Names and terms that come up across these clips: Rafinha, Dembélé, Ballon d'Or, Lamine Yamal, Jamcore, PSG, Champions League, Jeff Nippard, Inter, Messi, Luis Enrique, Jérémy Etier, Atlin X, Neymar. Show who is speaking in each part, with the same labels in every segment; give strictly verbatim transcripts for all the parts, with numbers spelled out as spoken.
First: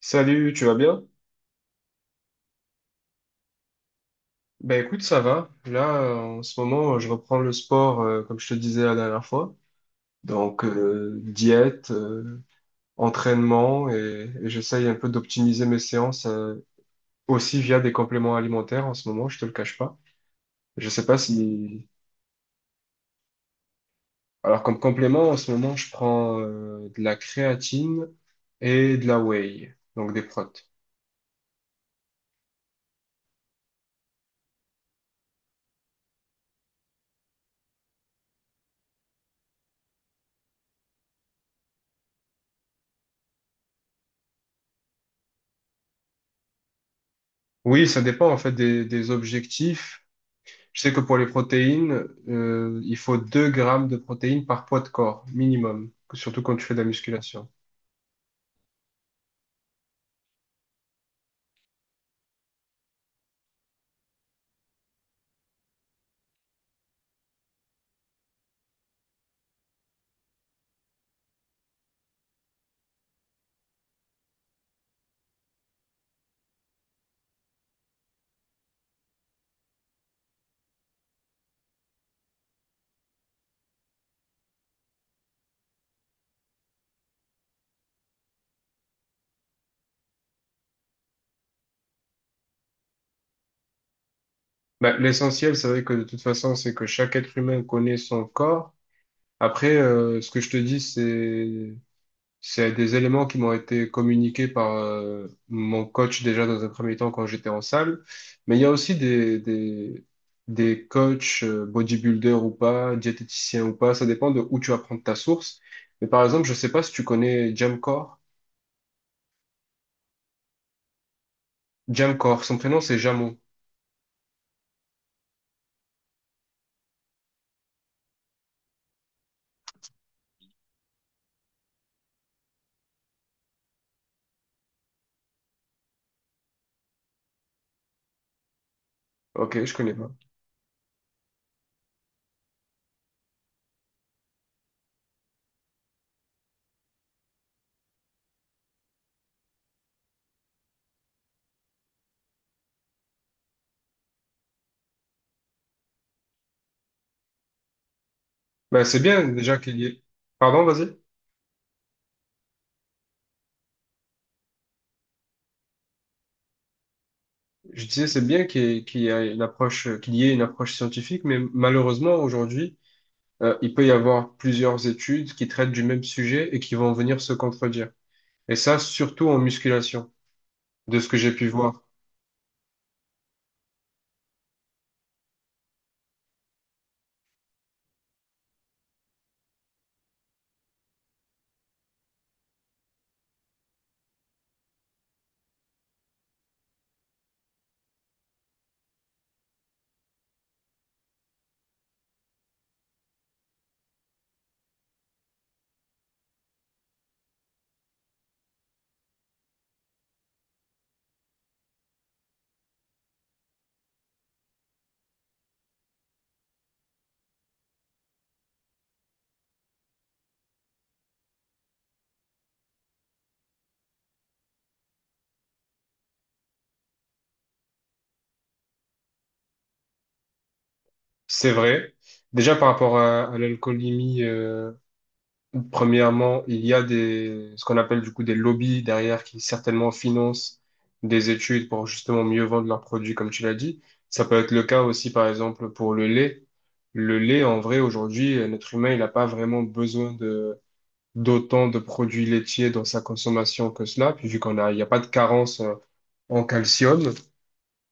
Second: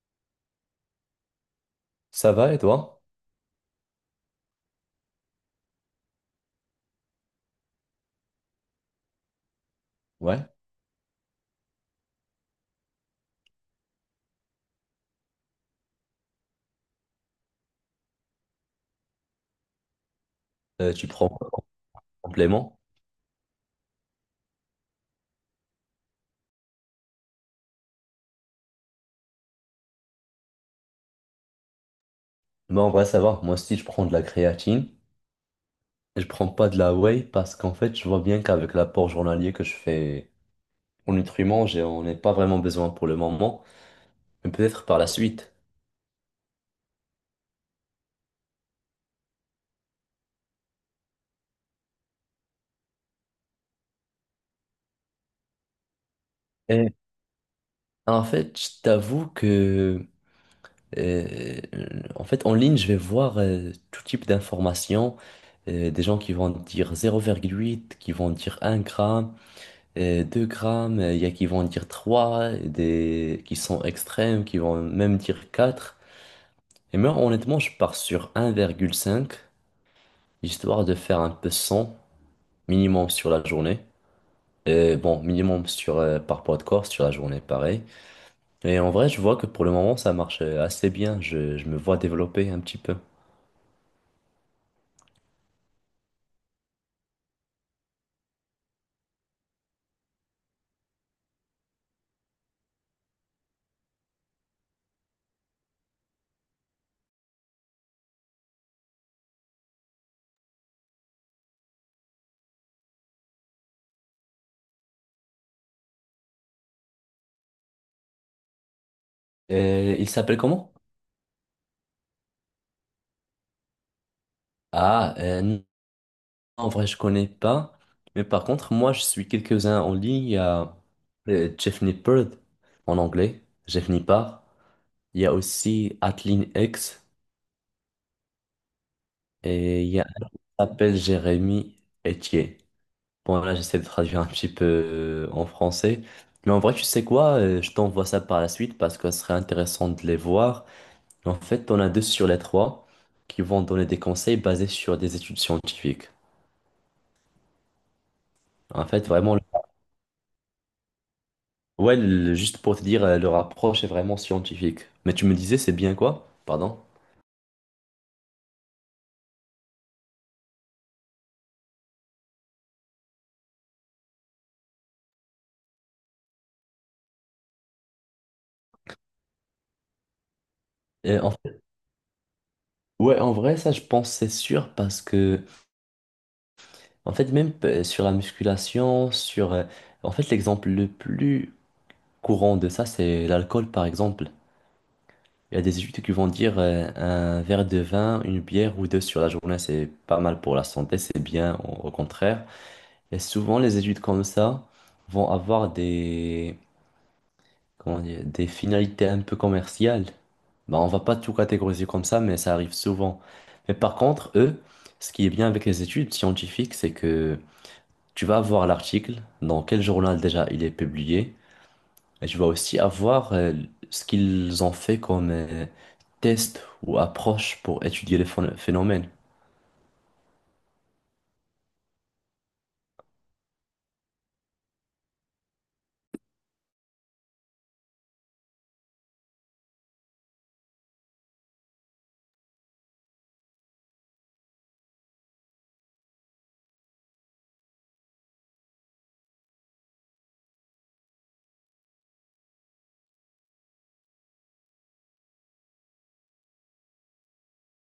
Speaker 1: Salut, tu vas bien?
Speaker 2: Ça va et toi?
Speaker 1: Ben écoute, ça va. Là, euh, en ce moment, euh, je reprends le sport, euh, comme je te disais la dernière fois.
Speaker 2: Ouais.
Speaker 1: Donc, euh, diète, euh, entraînement, et, et j'essaye un peu d'optimiser mes séances, euh, aussi via des compléments alimentaires en ce moment, je te le cache pas. Je
Speaker 2: Euh,
Speaker 1: sais
Speaker 2: tu
Speaker 1: pas
Speaker 2: prends quoi comme
Speaker 1: si...
Speaker 2: complément?
Speaker 1: Alors, comme complément, en ce moment, je prends, euh, de la créatine et de la whey, donc des protes.
Speaker 2: Moi, en vrai, ça va. Moi aussi, je prends de la créatine. Je prends pas de la whey parce qu'en fait, je vois bien qu'avec l'apport journalier que je fais en nutriments, j'ai- on n'est pas vraiment besoin pour le moment, mais peut-être par la suite.
Speaker 1: Oui, ça dépend en fait des, des objectifs. Je sais que pour les protéines, euh, il faut deux grammes de protéines par poids de corps, minimum, surtout quand tu fais de la
Speaker 2: Et
Speaker 1: musculation.
Speaker 2: en fait, je t'avoue que, euh, en fait, en ligne, je vais voir euh, tout type d'informations. Euh, des gens qui vont dire zéro virgule huit, qui vont dire un gramme. euh, deux grammes, il y a qui vont dire trois, des qui sont extrêmes, qui vont même dire quatre. Et moi, honnêtement, je pars sur un virgule cinq, histoire de faire un peu cent minimum sur la journée. Et bon, minimum sur, euh, par poids de corps sur la journée, pareil. Et en vrai, je vois que pour le moment, ça marche euh, assez bien. Je, je me vois développer un petit peu.
Speaker 1: Bah, l'essentiel, c'est vrai que de toute façon, c'est que chaque être humain connaît son corps. Après, euh, ce que je te dis, c'est, c'est des éléments qui m'ont été communiqués par euh, mon coach déjà dans un premier temps quand j'étais en salle. Mais il y a aussi des, des, des coachs, euh, bodybuilders ou pas, diététiciens ou pas, ça dépend de où tu vas prendre ta source. Mais par exemple, je sais pas si tu connais Jamcore.
Speaker 2: Euh, il s'appelle comment?
Speaker 1: Jamcor, son prénom c'est Jamo.
Speaker 2: Ah, euh, En vrai, je connais pas. Mais par contre, moi, je suis quelques-uns en ligne. Il y a euh, Jeff Nippard en anglais, Jeff Nippard. Il y a aussi Atlin X
Speaker 1: Ok, je
Speaker 2: et il
Speaker 1: connais
Speaker 2: y a
Speaker 1: pas.
Speaker 2: un qui s'appelle Jérémy Etier. Bon, là, j'essaie de traduire un petit peu euh, en français. Mais en vrai, tu sais quoi? euh, Je t'envoie ça par la suite parce que ce serait intéressant de les voir. En fait, on a deux sur les trois qui vont donner des conseils basés sur des études scientifiques.
Speaker 1: Bah,
Speaker 2: En
Speaker 1: c'est
Speaker 2: fait,
Speaker 1: bien
Speaker 2: vraiment.
Speaker 1: déjà qu'il y ait. Pardon, vas-y.
Speaker 2: Ouais, le- juste pour te dire, euh, leur approche est vraiment scientifique. Mais tu me disais, c'est bien quoi? Pardon?
Speaker 1: Je disais, c'est bien qu'il y ait, qu'il y ait une approche, euh, qu'il y ait une approche scientifique, mais malheureusement aujourd'hui, euh, il peut y avoir plusieurs études qui traitent du même sujet et qui vont venir se contredire. Et ça, surtout en musculation, de ce que
Speaker 2: Et en
Speaker 1: j'ai pu
Speaker 2: fait-
Speaker 1: voir.
Speaker 2: ouais, en vrai, ça, je pense, c'est sûr, parce que, en fait, même euh, sur la musculation, sur. Euh, En fait, l'exemple le plus courant de ça, c'est l'alcool, par exemple. Il y a des études qui vont dire euh, un verre de vin, une bière ou deux sur la journée, c'est pas mal pour la santé, c'est bien, au au contraire. Et souvent, les études comme ça vont avoir des, comment dire, des finalités un peu commerciales. Bah, on va pas tout catégoriser comme ça, mais ça arrive souvent. Mais par contre, eux, ce qui est bien avec les études scientifiques, c'est que tu vas avoir l'article, dans quel journal déjà il est publié, et tu vas aussi avoir euh, ce qu'ils ont fait comme euh, test ou approche pour étudier les phon- phénomènes.
Speaker 1: C'est vrai. Déjà par rapport à, à l'alcoolémie, euh, Premièrement, il y a des, ce qu'on appelle du coup des lobbies derrière qui certainement financent des études pour justement mieux vendre leurs produits, comme tu l'as dit. Ça peut être le cas aussi, par exemple, pour le lait. Le lait, en vrai, aujourd'hui, euh, l'être humain, il n'a pas vraiment besoin de, d'autant de produits laitiers dans sa consommation que cela, puis vu qu'on a, il n'y a pas de carence euh, en calcium.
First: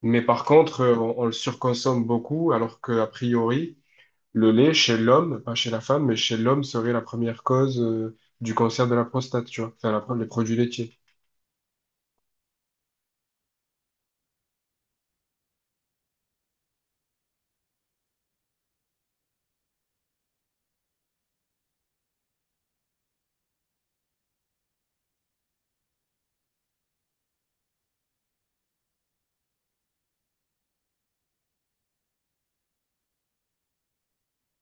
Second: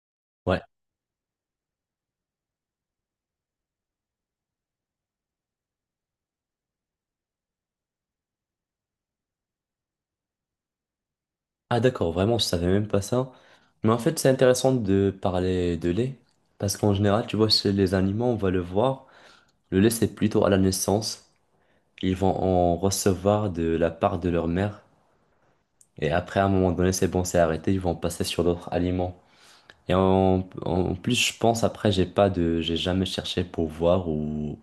Speaker 1: Mais par
Speaker 2: Ouais.
Speaker 1: contre, euh, on, on le surconsomme beaucoup, alors que, a priori, le lait, chez l'homme, pas chez la femme, mais chez l'homme serait la première cause euh, du cancer de la prostate, tu vois, enfin, la pro- les produits laitiers.
Speaker 2: Ah d'accord, vraiment, je savais même pas ça. Mais en fait, c'est intéressant de parler de lait, parce qu'en général, tu vois, chez les animaux, on va le voir. Le lait, c'est plutôt à la naissance. Ils vont en recevoir de la part de leur mère. Et après, à un moment donné, c'est bon, c'est arrêté. Ils vont passer sur d'autres aliments. Et en, en plus, je pense, après, j'ai pas de, j'ai jamais cherché pour voir, ou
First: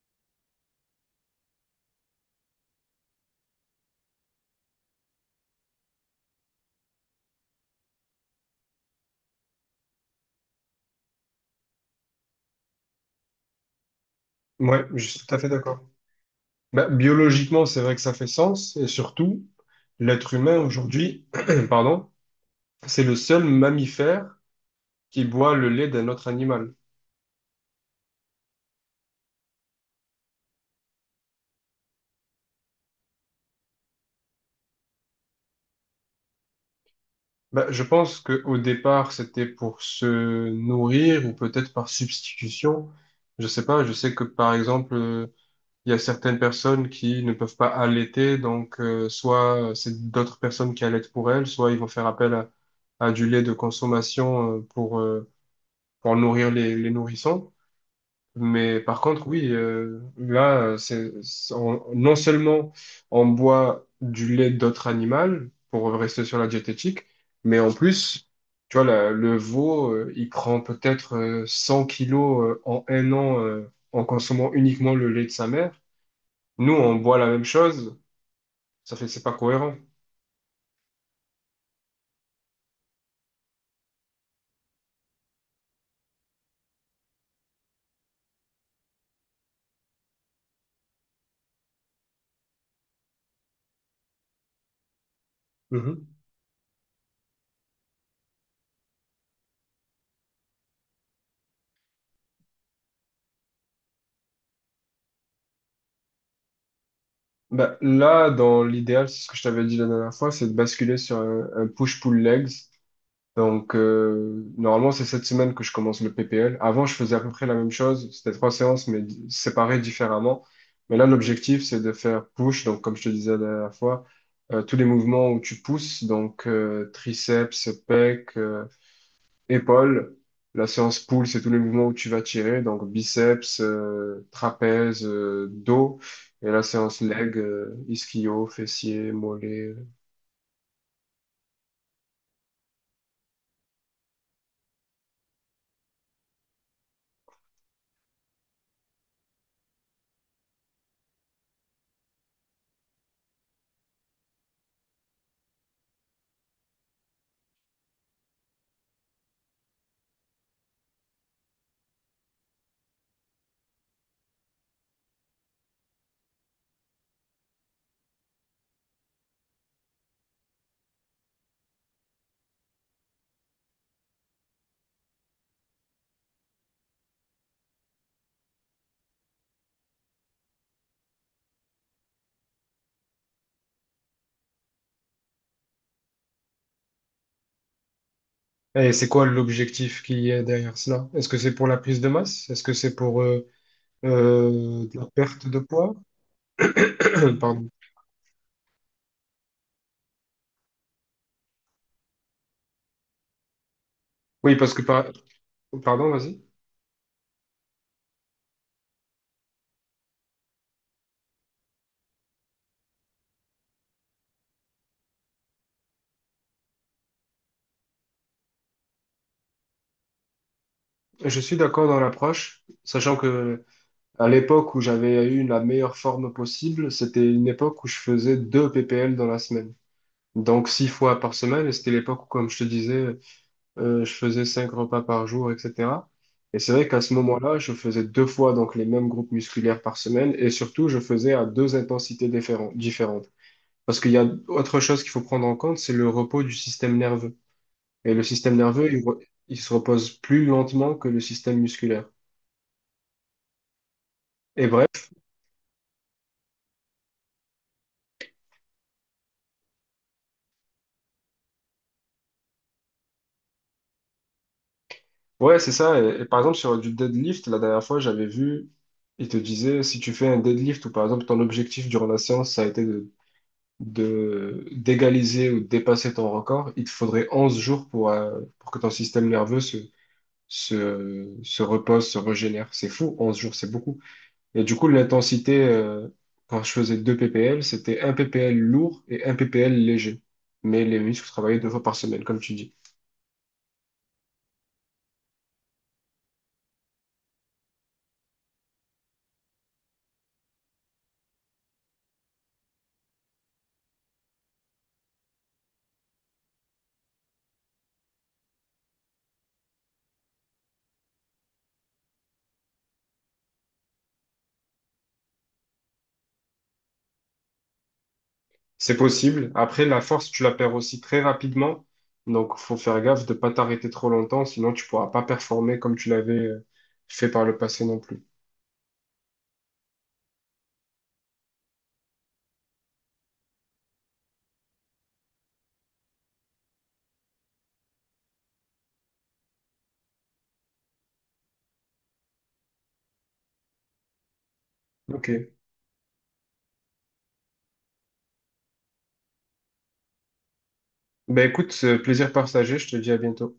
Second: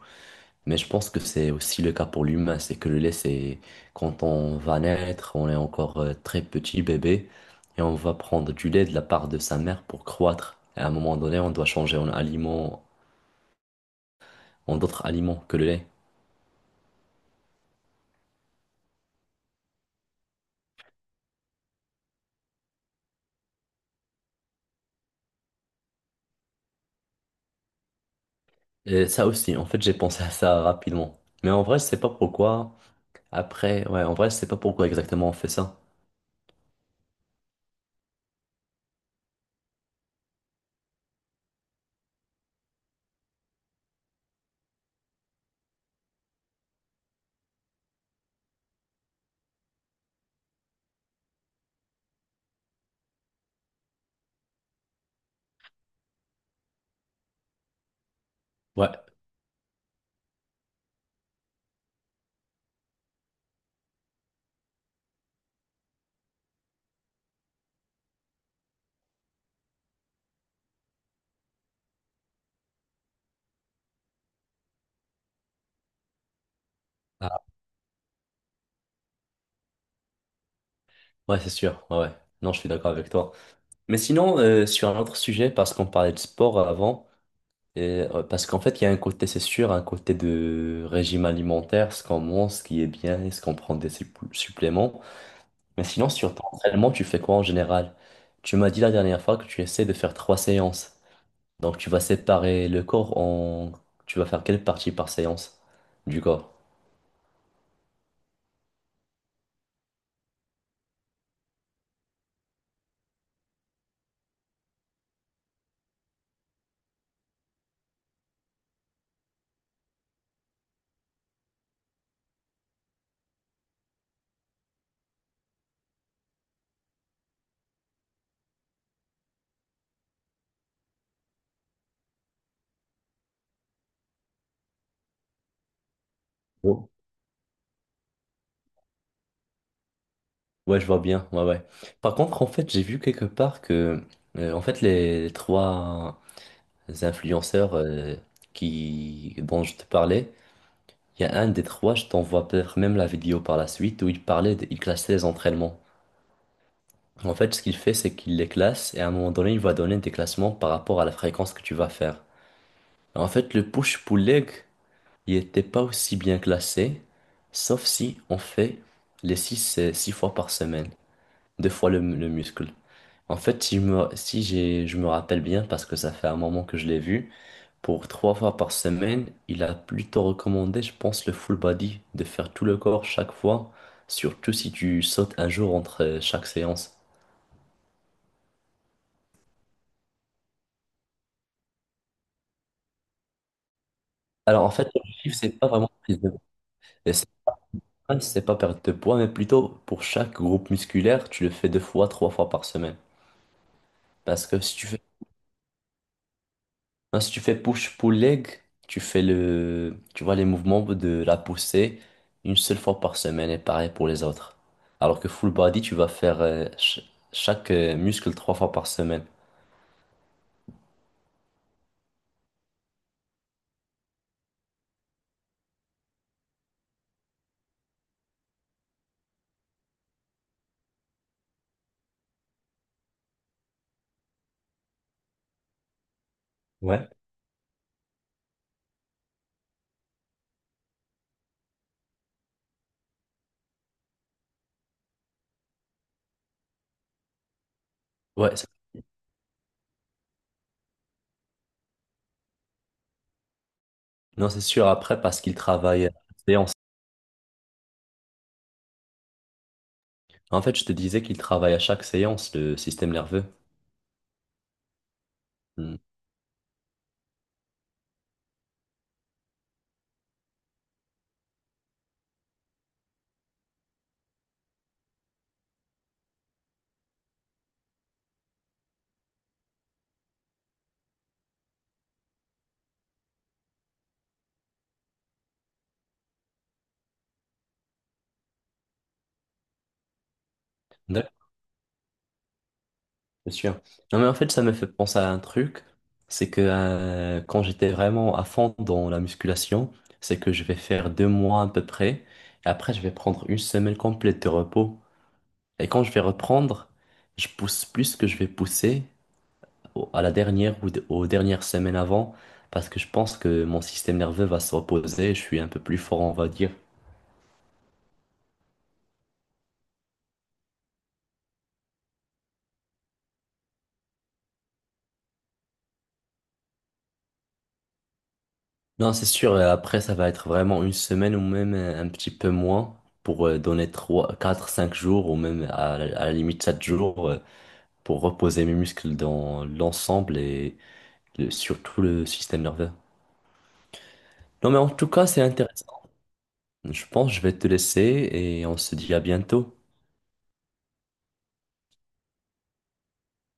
Speaker 2: mais je pense que c'est aussi le cas pour l'humain. C'est que le lait, c'est quand on va naître, on est encore euh, très petit bébé et on va prendre du lait de la part de sa mère pour croître. Et à un moment donné, on doit changer en aliment, en
Speaker 1: Ouais,
Speaker 2: d'autres
Speaker 1: je suis tout à
Speaker 2: aliments
Speaker 1: fait
Speaker 2: que le
Speaker 1: d'accord.
Speaker 2: lait.
Speaker 1: Bah, biologiquement, c'est vrai que ça fait sens, et surtout, l'être humain aujourd'hui, pardon, c'est le seul mammifère qui boit le lait d'un autre animal.
Speaker 2: Et ça aussi, en fait, j'ai pensé à ça rapidement. Mais en vrai, je sais pas pourquoi. Après, ouais, en vrai, je sais pas pourquoi exactement on fait ça.
Speaker 1: Bah, je pense que au départ, c'était pour se nourrir ou peut-être par substitution. Je sais pas, je sais que par exemple, euh, il y a certaines personnes qui ne peuvent pas allaiter, donc euh, soit c'est d'autres personnes qui allaitent pour elles, soit ils vont faire appel à, à du lait de consommation euh, pour, euh, pour nourrir les, les nourrissons. Mais
Speaker 2: Ouais.
Speaker 1: par contre, oui, euh, là, euh, c'est, c'est- on- non seulement on boit du lait d'autres animaux pour rester sur la diététique, mais en plus, tu vois, la- le veau, euh, il prend peut-être euh, 100 kilos euh, en un an euh, en consommant uniquement le lait de sa mère. Nous, on boit la
Speaker 2: Ah,
Speaker 1: même chose, ça fait que c'est pas cohérent.
Speaker 2: ouais, c'est sûr. Ouais, ouais. Non, je suis d'accord avec toi. Mais sinon, euh, sur un autre sujet, parce qu'on parlait de sport avant, et, euh, parce qu'en fait, il y a un côté, c'est sûr, un côté de régime alimentaire, ce qu'on mange, ce qui est bien, est-ce qu'on prend des supplé- suppléments. Mais
Speaker 1: Mhm.
Speaker 2: sinon, sur ton entraînement, tu fais quoi en général? Tu m'as dit la dernière fois que tu essaies de faire trois séances. Donc tu vas séparer le corps en… Tu vas faire quelle partie par séance du corps?
Speaker 1: Bah, là, dans l'idéal, c'est ce que je t'avais dit la dernière fois, c'est de basculer sur un, un push-pull legs. Donc, euh, normalement, c'est cette semaine que je commence le P P L. Avant, je faisais à peu près la même chose. C'était trois séances, mais di- séparées différemment. Mais là, l'objectif, c'est de faire push. Donc, comme je te disais la dernière fois, euh, tous les mouvements où tu pousses, donc euh, triceps, pecs, épaules. La séance pull, c'est tous les mouvements où tu vas tirer, donc biceps, euh, trapèze, euh, dos. Et la
Speaker 2: Oh.
Speaker 1: séance leg, euh, ischio, fessier, mollet.
Speaker 2: Ouais, je vois bien. Ouais, ouais. Par contre, en fait, j'ai vu quelque part que, euh, en fait, les trois influenceurs euh, qui… dont je te parlais, il y a un des trois, je t'envoie peut-être même la vidéo par la suite, où il parlait, de- il classait les entraînements. En fait, ce qu'il fait, c'est qu'il les classe et à un moment donné, il va donner des classements par rapport à la fréquence que tu vas faire. En fait, le push-pull leg, il n'était pas aussi bien classé, sauf si on fait les 6 six fois par semaine, deux fois le, le muscle. En fait, si, je me, si j'ai, je me rappelle bien, parce que ça fait un moment que je l'ai vu, pour trois fois par semaine, il a plutôt recommandé, je pense, le full body, de faire tout le corps chaque fois, surtout si tu sautes un jour entre euh, chaque séance.
Speaker 1: Et c'est quoi l'objectif qui est derrière cela? Est-ce que c'est pour la prise de masse? Est-ce que c'est pour euh,
Speaker 2: Alors en
Speaker 1: euh,
Speaker 2: fait,
Speaker 1: de la
Speaker 2: l'objectif,
Speaker 1: perte
Speaker 2: c'est
Speaker 1: de
Speaker 2: pas vraiment
Speaker 1: poids?
Speaker 2: prise de, et c'est
Speaker 1: Pardon.
Speaker 2: pas c'est pas perdre de poids, mais plutôt pour chaque groupe musculaire, tu le fais deux fois, trois fois par semaine. Parce
Speaker 1: Oui,
Speaker 2: que
Speaker 1: parce
Speaker 2: si
Speaker 1: que
Speaker 2: tu fais…
Speaker 1: par- pardon, vas-y.
Speaker 2: Non, si tu fais push-pull-leg, tu fais le, tu vois les mouvements de la poussée une seule fois par semaine et pareil pour les autres. Alors que full body, tu vas faire euh, ch- chaque euh, muscle trois fois par semaine.
Speaker 1: Je suis d'accord dans l'approche, sachant que à l'époque où j'avais eu la meilleure forme possible, c'était une époque où je faisais deux P P L dans la semaine. Donc six fois par semaine, et c'était l'époque où, comme je te disais, euh, je faisais cinq repas par jour, et cetera. Et c'est vrai qu'à
Speaker 2: Ouais.
Speaker 1: ce moment-là, je faisais deux fois donc les mêmes groupes musculaires par semaine, et surtout, je faisais à deux intensités différen- différentes. Parce qu'il y a autre chose qu'il faut prendre en compte, c'est le repos du système nerveux. Et le
Speaker 2: Ouais,
Speaker 1: système
Speaker 2: c'est-
Speaker 1: nerveux, il, re- il se repose plus lentement que le système musculaire.
Speaker 2: non, c'est
Speaker 1: Et
Speaker 2: sûr,
Speaker 1: bref,
Speaker 2: après, parce qu'il travaille à chaque séance. En fait, je te disais qu'il travaille à chaque séance, le système nerveux.
Speaker 1: ouais, c'est
Speaker 2: Hmm.
Speaker 1: ça. Et, et par exemple, sur du deadlift, la dernière fois, j'avais vu, il te disait, si tu fais un deadlift, ou par exemple, ton objectif durant la séance, ça a été de de d'égaliser ou de dépasser ton record, il te faudrait onze jours pour, euh, pour que ton système nerveux se, se, se repose, se régénère. C'est fou, onze jours, c'est beaucoup. Et du coup, l'intensité, euh, quand je faisais deux ppl, c'était un ppl lourd et un ppl léger. Mais les muscles travaillaient deux fois par semaine, comme tu dis.
Speaker 2: Bien sûr. Non, mais en fait, ça me fait penser à un truc, c'est que euh, quand j'étais vraiment à fond dans la musculation, c'est que je vais faire deux mois à peu près, et après, je vais prendre une semaine complète de repos. Et quand je vais reprendre, je pousse plus que je vais pousser au- à la dernière ou d- aux dernières semaines avant, parce que je pense que mon système nerveux va se reposer, je suis un peu plus fort, on va dire.
Speaker 1: C'est possible. Après, la force, tu la perds aussi très rapidement. Donc, faut faire gaffe de pas t'arrêter trop longtemps, sinon tu pourras pas performer comme tu l'avais euh, fait par le passé non plus.
Speaker 2: Non, c'est sûr, et après, ça va être vraiment une semaine ou même euh, un petit peu moins, pour euh, donner trois quatre cinq jours ou même à, la à la limite sept jours, euh, pour reposer mes muscles dans l'ensemble et le- surtout le système nerveux. Non, mais en tout cas,
Speaker 1: Ok.
Speaker 2: c'est intéressant. Je pense que je vais te laisser et on se dit à bientôt.
Speaker 1: Ben écoute, euh, plaisir partagé, je te dis à bientôt.